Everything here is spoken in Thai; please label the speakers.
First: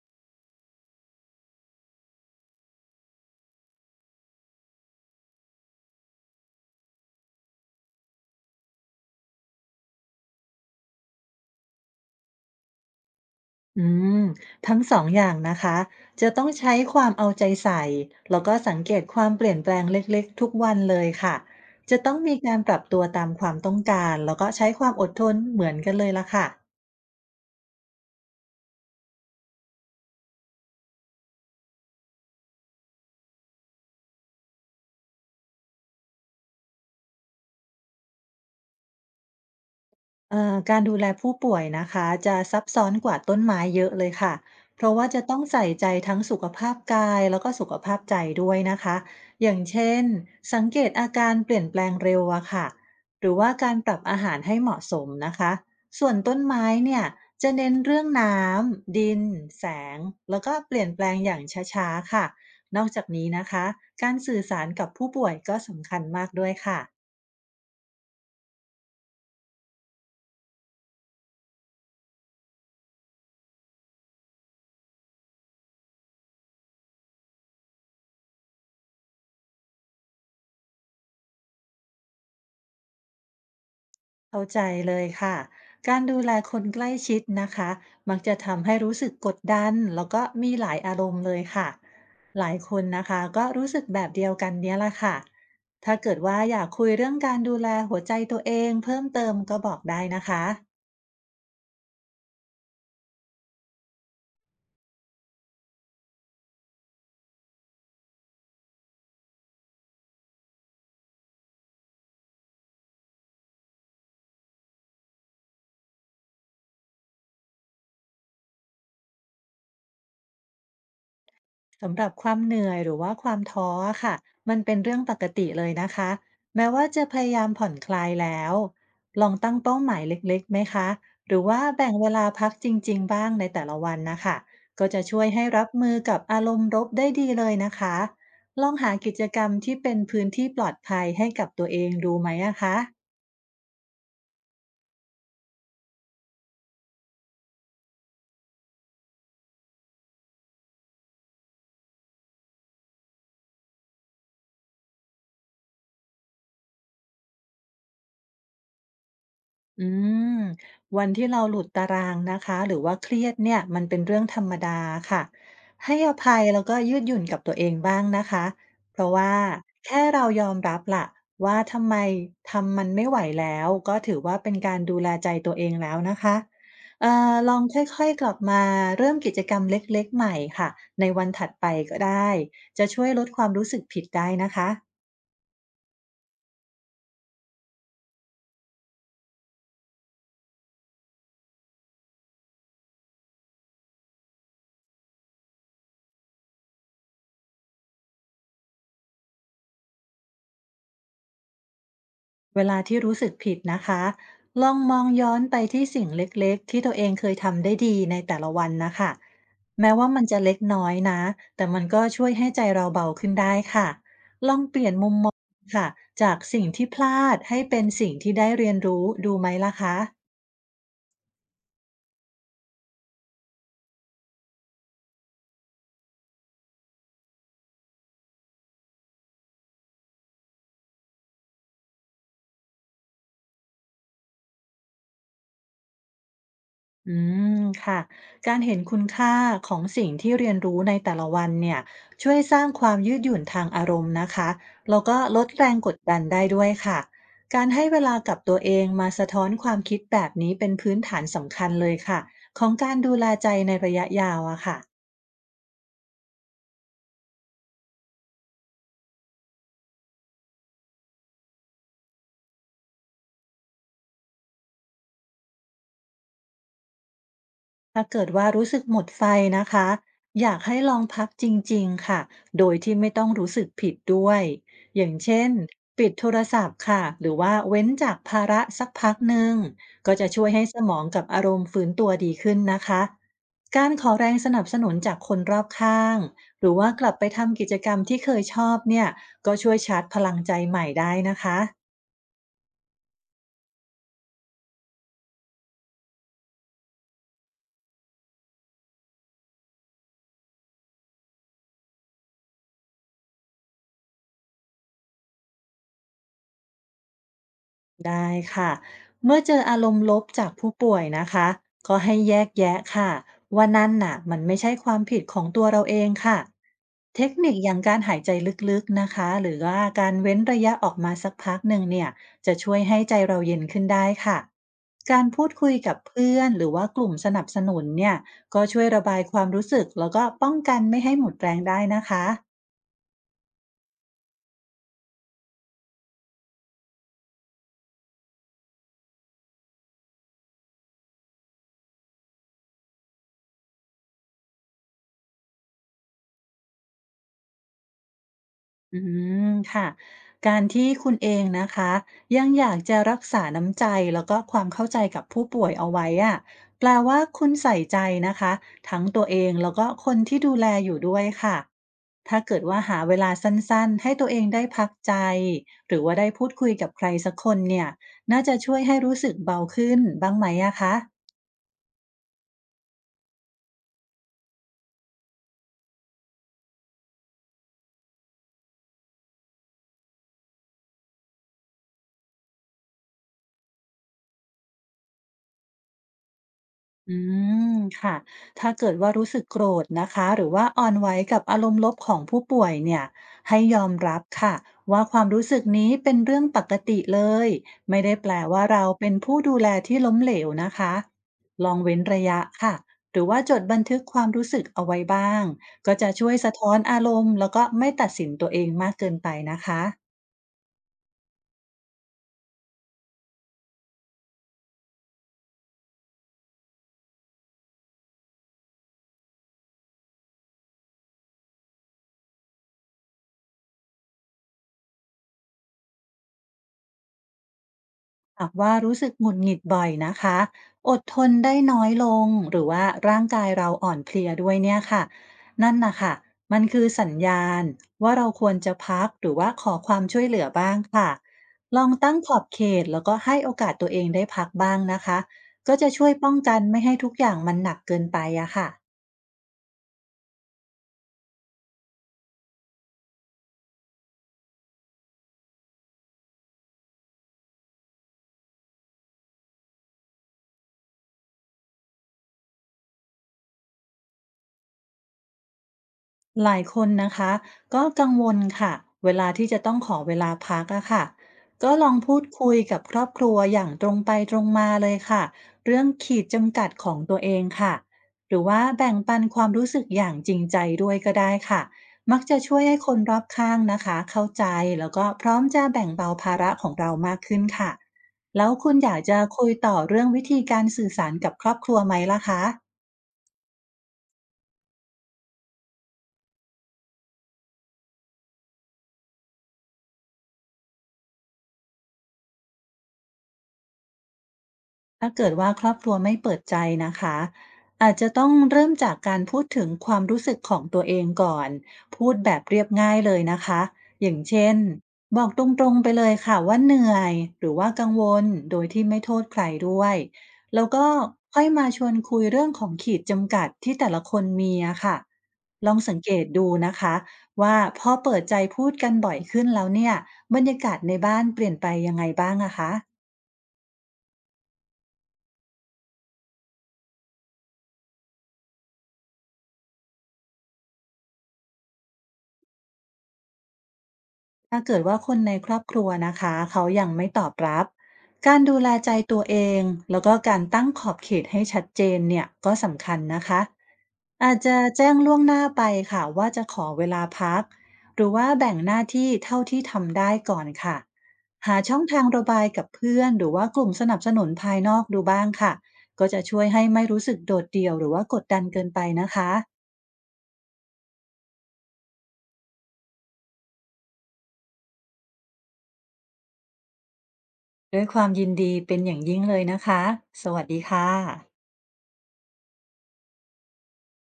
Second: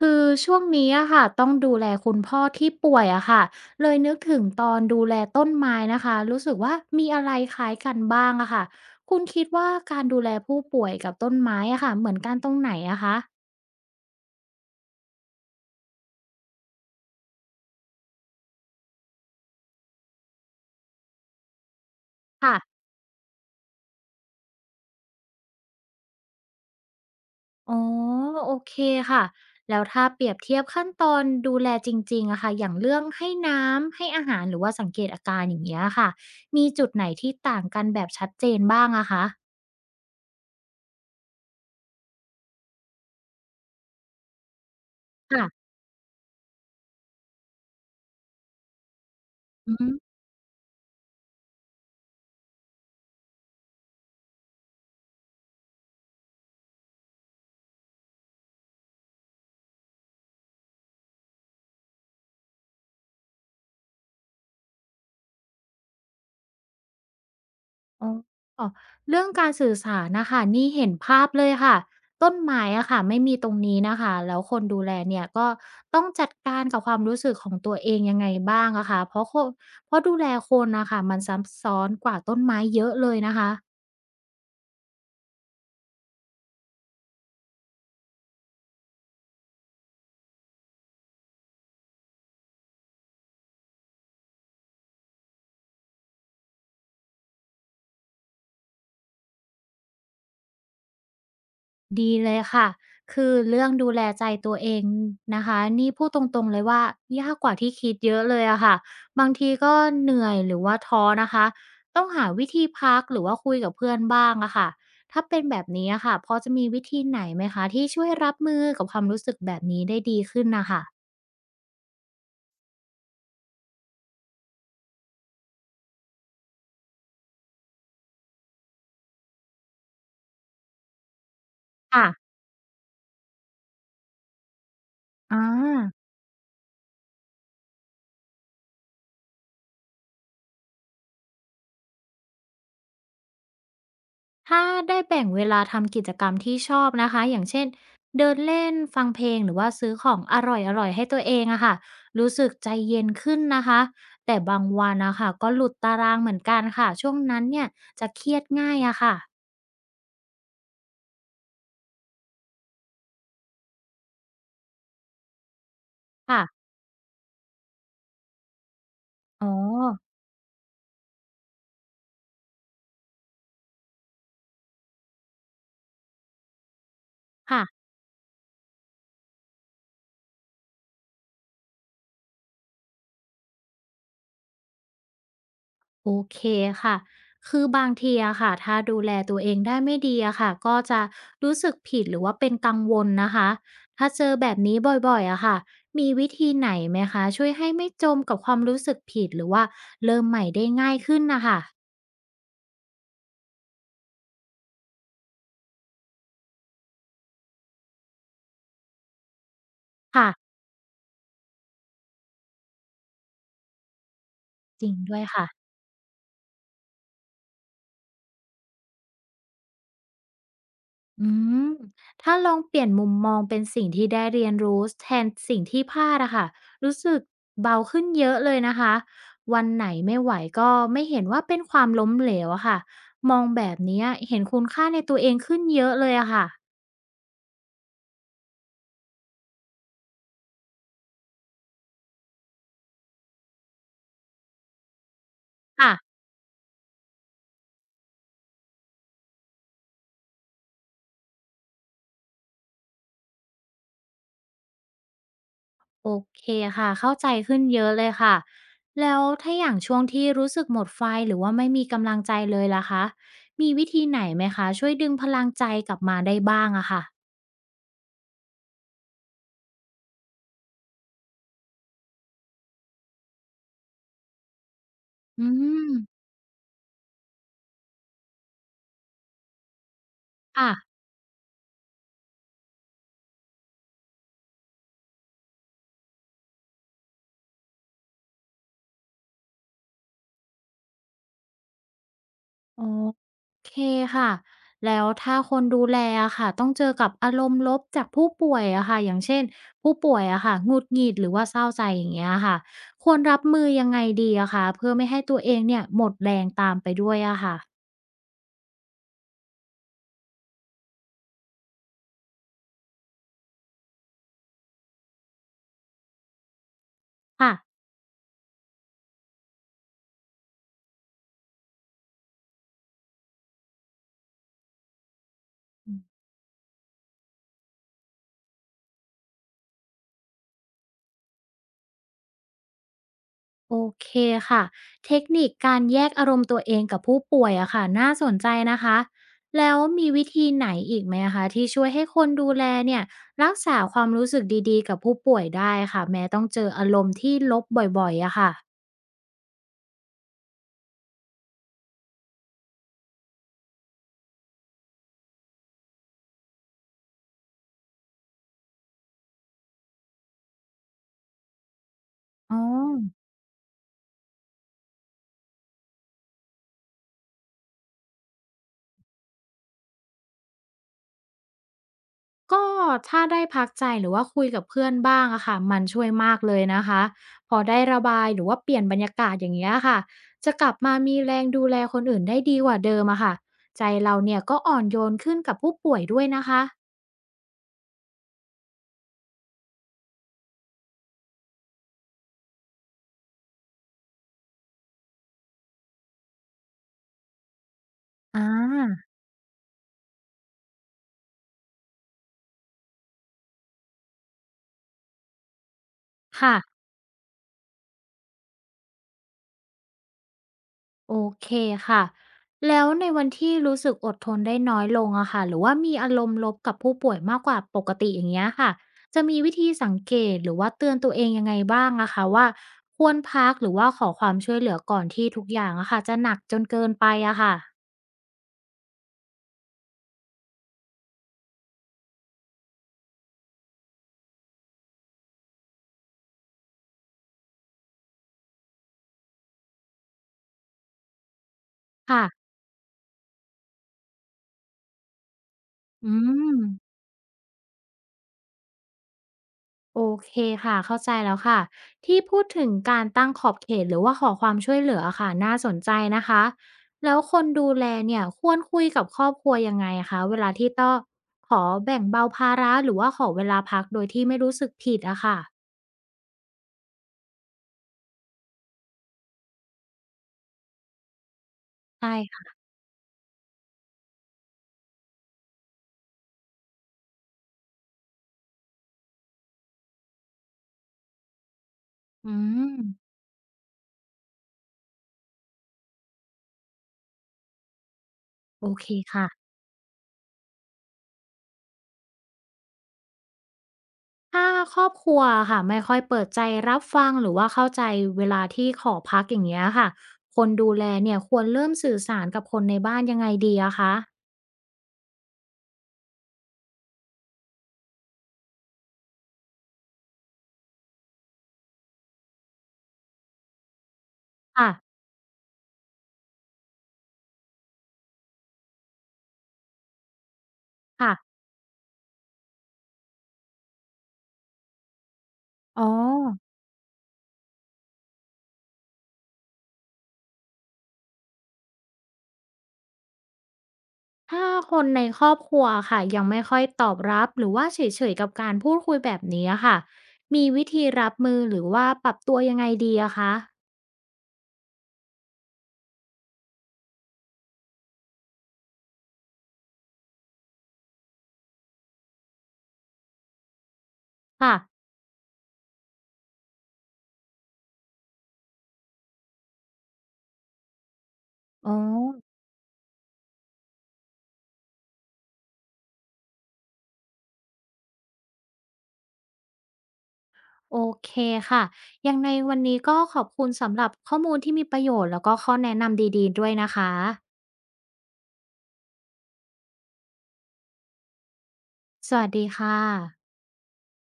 Speaker 1: คือช่วงนี้อะค่ะต้องดูแลคุณพ่อที่ป่วยอะค่ะเลยนึกถึงตอนดูแลต้นไม้นะคะรู้สึกว่ามีอะไรคล้ายกันบ้างอะค่ะคุณคิดว่าการดูแลผู้ป่วยกับต้นไม้อะค่ะเหมือนกันตรงไหนอะคะ
Speaker 2: อืมทั้งสองอย่างนะคะจะต้องใช้ความเอาใจใส่แล้วก็สังเกตความเปลี่ยนแปลงเล็กๆทุกวันเลยค่ะจะต้องมีการปรั
Speaker 1: ค่ะ
Speaker 2: บตัวตามความต้องการแล้วก็ใช้ความอดทนเหมือนกันเลยละค่ะ
Speaker 1: อ๋อโอเคค่ะแล้วถ้าเปรียบเทียบขั้นตอนดูแลจริงๆอะค่ะอย่างเรื่องให้น้ำให้อาหารหรือว่าสังเกตอาการอย่างเงี้ยค่ะมีจุดไหนที่ต่างกันแบบชัดเจนบ้างอะคะ
Speaker 2: การดูแลผู้ป่วยนะคะจะซับซ้อนกว่าต้นไม้เยอะเลยค่ะเพราะว่าจะต้อง
Speaker 1: ค่ะ
Speaker 2: ใส่ใจทั้งสุขภาพกายแล้วก็สุขภาพใจด้วยนะคะอย่างเช่นสังเกตอาการเปลี่ยนแปลงเร็วอะค่ะหรือว่าการปรับอาหารให้เหมาะสมนะคะส่วนต้นไม้เนี่ยจะเน้นเรื่องน้ำดินแสงแล้วก็เปลี่ยนแปลงอย่างช้าๆค่ะนอกจากนี้นะคะการสื่อสารกับผู้ป่วยก็สำคัญมากด้วยค่ะ
Speaker 1: อ๋อเรื่องการสื่อสารนะคะนี่เห็นภาพเลยค่ะต้นไม้อะค่ะไม่มีตรงนี้นะคะแล้วคนดูแลเนี่ยก็ต้องจัดการกับความรู้สึกของตัวเองยังไงบ้างอะคะเพราะดูแลคนนะคะมันซับซ้อนกว่าต้นไม้เยอะเลยนะคะ
Speaker 2: เข้าใจเลยค่ะ การดูแลคนใกล้ชิดนะคะ มักจะทำให้รู้สึกกดดัน แล้วก็มีหลายอารมณ์เลยค่ะ หลายคนนะคะก็รู้สึกแบบเดียวกันเนี้ยละค่ะ ถ้าเกิดว่าอยากคุยเรื่องการดูแลหัวใจตัวเองเพิ่มเติมก็บอกได้นะคะ
Speaker 1: ดีเลยค่ะ คือเรื่องดูแลใจตัวเองนะคะ นี่พูดตรงๆเลยว่ายากกว่าที่คิดเยอะเลยอะค่ะ บางทีก็เหนื่อยหรือว่าท้อนะคะ ต้องหาวิธีพักหรือว่าคุยกับเพื่อนบ้างอะค่ะถ้าเป็นแบบนี้อะค่ะพอจะมีวิธีไหนไหมคะที่ช่วยรับมือกับความรู้สึกแบบนี้ได้ดีขึ้นนะค่ะ
Speaker 2: สำหรับความเหนื่อยหรือว่าความท้ออะค่ะมันเป็นเรื่องปกติเลยนะคะแม้ว่าจะพยายามผ่อนคลายแล้ว ลองตั้งเป้าหมายเล็กๆไหมคะ หรือว่าแบ่งเว
Speaker 1: ค่ะ
Speaker 2: ลาพักจริงๆบ้างในแต่ละวันนะคะ ก็จะช่วย
Speaker 1: อา
Speaker 2: ให้รับมือกับอารมณ์รบได้ดีเลยนะคะ ลองหากิจกรรมที่เป็นพื้นที่ปลอดภัยให้กับตัวเองดูไหมอะคะ
Speaker 1: ถ้าได้แบ่งเวลาทำกิจกรรมที่ชอบนะคะอย่างเช่นเดินเล่นฟังเพลงหรือว่าซื้อของอร่อยๆให้ตัวเองอะค่ะรู้สึกใจเย็นขึ้นนะคะแต่บางวันนะคะก็หลุดตารางเหมือนกันค่ะช่วงนั้นเนี่ยจะเครียดง่ายอะค่ะ
Speaker 2: อืมวันที่เราหลุดตารางนะคะหรือว่าเครียดเนี่ยมันเป็นเรื่องธรรมดาค่ะให้อภั
Speaker 1: ค่ะ
Speaker 2: ยแล้วก็ยืดหยุ่นกับตัวเองบ้างนะคะเพราะว่า
Speaker 1: อ๋อ
Speaker 2: แค่เรายอมรับล่ะว่าทำไมทำมันไม่ไหวแล้วก็ถือว่าเป็นการดูแลใจตัวเองแล้วนะคะลอง
Speaker 1: ค่ะ
Speaker 2: ค่อยๆกลับมาเริ่มกิจกรรมเล็กๆใหม่ค่ะในวันถัดไปก็ได้จะช่วยลดความรู้สึกผิดได้นะคะ
Speaker 1: โอเคค่ะ คือบางทีอะค่ะถ้าดูแลตัวเองได้ไม่ดีอะค่ะก็จะรู้สึกผิดหรือว่าเป็นกังวลนะคะ ถ้าเจอแบบนี้บ่อยๆอะค่ะมีวิธีไหนไหมคะช่วยให้ไม่จมกับความรู้สึกผิดหรือว่าเริ่มใหม่ได้ง่ายขึ้นนะคะ
Speaker 2: เวลาที่รู้สึกผิดนะคะ ลองมองย้อนไปที่สิ่งเล็กๆที่ตัวเองเคยทำได้ดีในแต่ละวันนะคะ แม้ว่ามัน
Speaker 1: ค่ะ
Speaker 2: จะเล็กน้อยนะ แต่มันก็ช่วยให้ใจเราเบาขึ้นได้ค่ะ ต้องเป
Speaker 1: จ
Speaker 2: ลี่ย
Speaker 1: ริ
Speaker 2: น
Speaker 1: ง
Speaker 2: มุม
Speaker 1: ด้วย
Speaker 2: มอง
Speaker 1: ค่ะ
Speaker 2: ค่ะ จากสิ่งที่พลาดให้เป็นสิ่งที่ได้เรียนรู้ ดูไหมล่ะคะ
Speaker 1: อืมถ้าลองเปลี่ยนมุมมองเป็นสิ่งที่ได้เรียนรู้แทนสิ่งที่พลาดอะค่ะรู้สึกเบาขึ้นเยอะเลยนะคะวันไหนไม่ไหวก็ไม่เห็นว่าเป็นความล้มเหลวอะค่ะมองแบบนี้เห็นคุณค่าในตัวเองขึ้นเยอะเลยอะค่ะ
Speaker 2: อืมค่ะการเห็นคุณค่าของสิ่งที่เรียนรู้ในแต่ละวันเนี่ยช่วยสร้างความยืดหยุ่นทางอารมณ์นะคะแล้วก็ลดแรงก
Speaker 1: ค่ะ
Speaker 2: ดดันได้ด้วยค่ะการให้เวลากับตัวเองมาสะท้อนความคิดแบบนี้เป็นพื้นฐานสำคัญเลยค่ะของการดูแลใจในระยะยาวอะค่ะ
Speaker 1: โอเคค่ะเข้าใจขึ้นเยอะเลยค่ะแล้วถ้าอย่างช่วงที่รู้สึกหมดไฟหรือว่าไม่มีกำลังใจเลยล่ะคะมีวิธีไหนไหมคะช่วยดึงพลังใจกลับมาได้บ้างอะค่ะ
Speaker 2: ถ้าเกิดว่ารู้สึกหมดไฟนะคะอยากให้ลองพักจริงๆค่ะโดยที่ไม่ต้องรู้สึกผิดด้วยอย่างเช่
Speaker 1: อื
Speaker 2: น
Speaker 1: ม
Speaker 2: ปิดโทรศัพท์ค่ะหรือว่าเว้นจากภาระสักพักหนึ่งก็จะช่วยให้
Speaker 1: ค่ะ
Speaker 2: สมองกับอารมณ์ฟื้นตัวดีขึ้นนะคะการขอแรงสนับสนุนจากคนรอบข้างหรือว่ากลับไปทำกิจกรรมที่เคยชอบเนี่ยก็ช่วยชาร์จพลังใจใหม่ได้นะคะ
Speaker 1: อ๋อโอเคค่ะแล้วถ้าคนดูแลอะค่ะต้องเจอกับอารมณ์ลบจากผู้ป่วยอะค่ะอย่างเช่นผู้ป่วยอะค่ะหงุดหงิดหรือว่าเศร้าใจอย่างเงี้ยค่ะควรรับมือยังไงดีอะคะเพื่อไม่ให้ตัวเองเนี่ยหมดแรงตามไปด้วยอะค่ะ
Speaker 2: ได้ค่ะเมื่อเจออารมณ์ลบจากผู้ป่วยนะคะก็ให้แยกแยะค่ะว่านั่นน่ะมันไม่ใช่ความผิดของตัวเราเองค่ะเทคนิ
Speaker 1: ค่ะ
Speaker 2: คอย่างการหายใจลึกๆนะคะหรือว่าการเว้นระยะออกมาสักพักหนึ่งเนี่ยจะช่วยให้ใจเราเย็นขึ้นได้ค่ะการพูดคุยกับเพื่อนหรือว่ากลุ่มสนับสนุนเนี่ยก็ช่วยระบายความรู้สึกแล้วก็ป้องกันไม่ให้หมดแรงได้นะคะ
Speaker 1: โอเคค่ะเทคนิคการแยกอารมณ์ตัวเองกับผู้ป่วยอะค่ะน่าสนใจนะคะแล้วมีวิธีไหนอีกไหมอะคะที่ช่วยให้คนดูแลเนี่ยรักษาความรู้สึกดีๆกับผู้ป่วยได้ค่ะแม้ต้องเจออารมณ์ที่ลบบ่อยๆอะค่ะ
Speaker 2: อืมค่ะการที่คุณเองนะคะยังอยากจะรักษาน้ำใจแล้วก็ความเข้าใจกับผู้ป่วยเอาไว้อะแปลว่าคุณใส่ใจนะคะทั้งตัวเองแล้วก็คนที่ดูแลอยู่ด้วยค่ะถ้า
Speaker 1: อ๋
Speaker 2: เกิ
Speaker 1: อ
Speaker 2: ดว่าหาเวลาสั้นๆให้ตัวเองได้พักใจหรือว่าได้พูดคุยกับใครสักคนเนี่ยน่าจะช่วยให้รู้สึกเบาขึ้นบ้างไหมอะคะ
Speaker 1: ก็ถ้าได้พักใจหรือว่าคุยกับเพื่อนบ้างอะค่ะมันช่วยมากเลยนะคะพอได้ระบายหรือว่าเปลี่ยนบรรยากาศอย่างเงี้ยค่ะจะกลับมามีแรงดูแลคนอื่นได้ดีกว่าเดิมอะค่ะใจเราเนี่ยก็อ่อนโยนขึ้นกับผู้ป่วยด้วยนะคะ
Speaker 2: อืมค่ะถ้าเกิดว่ารู้สึกโกรธนะคะหรือว่าอ่อนไหวกับอารมณ์ลบของผู้ป่วยเนี่ยให้ยอมรับค่ะว่าความรู้สึกนี้เป็นเรื่องปกติเลยไม่ได้แปล
Speaker 1: อา
Speaker 2: ว่าเราเป็นผู้ดูแลที่ล้มเหลวนะคะลองเว้นระยะค่ะหรือว่าจดบันทึกความรู้สึกเอาไว้บ้างก็จะช่วยสะท้อน
Speaker 1: ค่ะ
Speaker 2: อารมณ์แล้วก็ไม่ตัดสินตัวเองมากเกินไปนะคะ
Speaker 1: โอเคค่ะแล้วในวันที่รู้สึกอดทนได้น้อยลงอะค่ะหรือว่ามีอารมณ์ลบกับผู้ป่วยมากกว่าปกติอย่างเงี้ยค่ะจะมีวิธีสังเกตหรือว่าเตือนตัวเองยังไงบ้างอะคะว่าควรพักหรือว่าขอความช่วยเหลือก่อนที่ทุกอย่างอะค่ะจะหนักจนเกินไปอะค่ะ
Speaker 2: หากว่ารู้สึกหงุดหงิดบ่อยนะคะอดทนได้น้อยลงหรือว่าร่างกายเราอ่อนเพลียด้วยเนี่ยค่ะนั่นนะคะมันคือสัญญาณว่าเราควรจะพักหรือว่าขอความช่วยเหลือบ้างค่ะลองตั้ง
Speaker 1: ค่ะ
Speaker 2: ขอบเขตแล้วก็ให้โอกาสตัวเองได้พักบ้างนะคะก็จะช่ว
Speaker 1: อื
Speaker 2: ยป้องกั
Speaker 1: ม
Speaker 2: นไม่ให้ทุกอย่างมันหนักเกินไปอะค่ะ
Speaker 1: โอเคค่ะเข้าใจแล้วค่ะที่พูดถึงการตั้งขอบเขตหรือว่าขอความช่วยเหลือค่ะน่าสนใจนะคะแล้วคนดูแลเนี่ยควรคุยกับครอบครัวยังไงคะเวลาที่ต้องขอแบ่งเบาภาระหรือว่าขอเวลาพักโดยที่ไม่รู้สึกผิดอะค่ะ
Speaker 2: หลายคนนะคะก็กังวลค่ะเวลาที่จะต้องขอเวลาพักอะค่ะก็ลอง
Speaker 1: ใช่
Speaker 2: พูดคุย
Speaker 1: ค่ะ
Speaker 2: กับครอบครัวอย่างตรงไปตรงมาเลยค่ะเรื่องขีดจำกัดของตัวเองค่ะหรือว่าแบ่งปันความรู้สึกอย่างจริงใจด้วยก็ได้ค่ะมัก
Speaker 1: อื
Speaker 2: จะช่วย
Speaker 1: ม
Speaker 2: ให้คนรอบข้างนะคะเข้าใจแล้วก็พร้อมจะแบ่งเบาภาระของเรามากขึ้นค่ะแล้ว
Speaker 1: โอ
Speaker 2: คุณ
Speaker 1: เค
Speaker 2: อยากจะ
Speaker 1: ค่ะ
Speaker 2: คุยต่อเรื่องวิธีการสื่อสารกับครอบครัวไหมล่ะคะ
Speaker 1: ถ้าครอบครัวค่ะไม่ค่อยเปิดใจรับฟังหรือว่าเข้าใจเวลาที่ขอพักอย่างเงี้ยค่ะคนดูแลเนี่ยควรเริ่มสื่อสารกับคนในบ้านยังไงดีอะคะ
Speaker 2: ถ้าเกิดว่าครอบครัวไม่เปิดใจนะคะอาจจะต้องเริ่มจากการพูดถึงความรู้สึกของตัวเองก่อนพูดแบบเรียบง่ายเลยนะคะอย่างเช่น
Speaker 1: ค่ะ
Speaker 2: บอกตรงๆไปเลยค่ะว่าเหนื่อยหรือว่ากังวลโดยที่ไม่โทษใครด้วยแล้วก็
Speaker 1: ค่ะ
Speaker 2: ค่อยมาชวนคุยเรื่องของขีดจำกัดที่แต่ละคนมีอะค่ะลอง
Speaker 1: อ๋อ
Speaker 2: สังเกตดูนะคะว่าพอเปิดใจพูดกันบ่อยขึ้นแล้วเนี่ยบรรยากาศในบ้านเปลี่ยนไปยังไงบ้างอะคะ
Speaker 1: ถ้าคนในครอบครัวค่ะยังไม่ค่อยตอบรับหรือว่าเฉยๆกับการพูดคุยแบบนี้อะค่ะมีวิธีรับมือหรือว่าปรับตัวยังไงดีอะคะ
Speaker 2: ถ้าเกิดว่าคนในครอบครัวนะคะเขายังไม่ตอบรับการดูแลใจตัวเองแล้วก็การตั้งขอบเขตให้ชัดเจนเนี่ยก็สำคัญนะคะอาจ
Speaker 1: ค่ะ
Speaker 2: จะแจ้งล่วงหน้าไปค่ะว่าจะขอเวลาพักหรือว่าแบ่งหน้าที่เท่าที่ทำได้ก่อนค่ะหา
Speaker 1: อ๋อ
Speaker 2: ช่องทางระบายกับเพื่อนหรือว่ากลุ่มสนับสนุนภายนอกดูบ้างค่ะก็จะช่วยให้ไม่รู้สึกโดดเดี่ยวหรือว่ากดดันเกินไปนะคะ
Speaker 1: โอเคค่ะยังในวันนี้ก็ขอบคุณสำหรับข้อมูลที่มีประโยชน์แล้วก็ข้อแนะนำดีๆด้วยนะคะ
Speaker 2: ด้วยความยินดีเป็นอย่างยิ่งเลยนะคะสวัสดีค่ะ
Speaker 1: สวัสดีค่ะ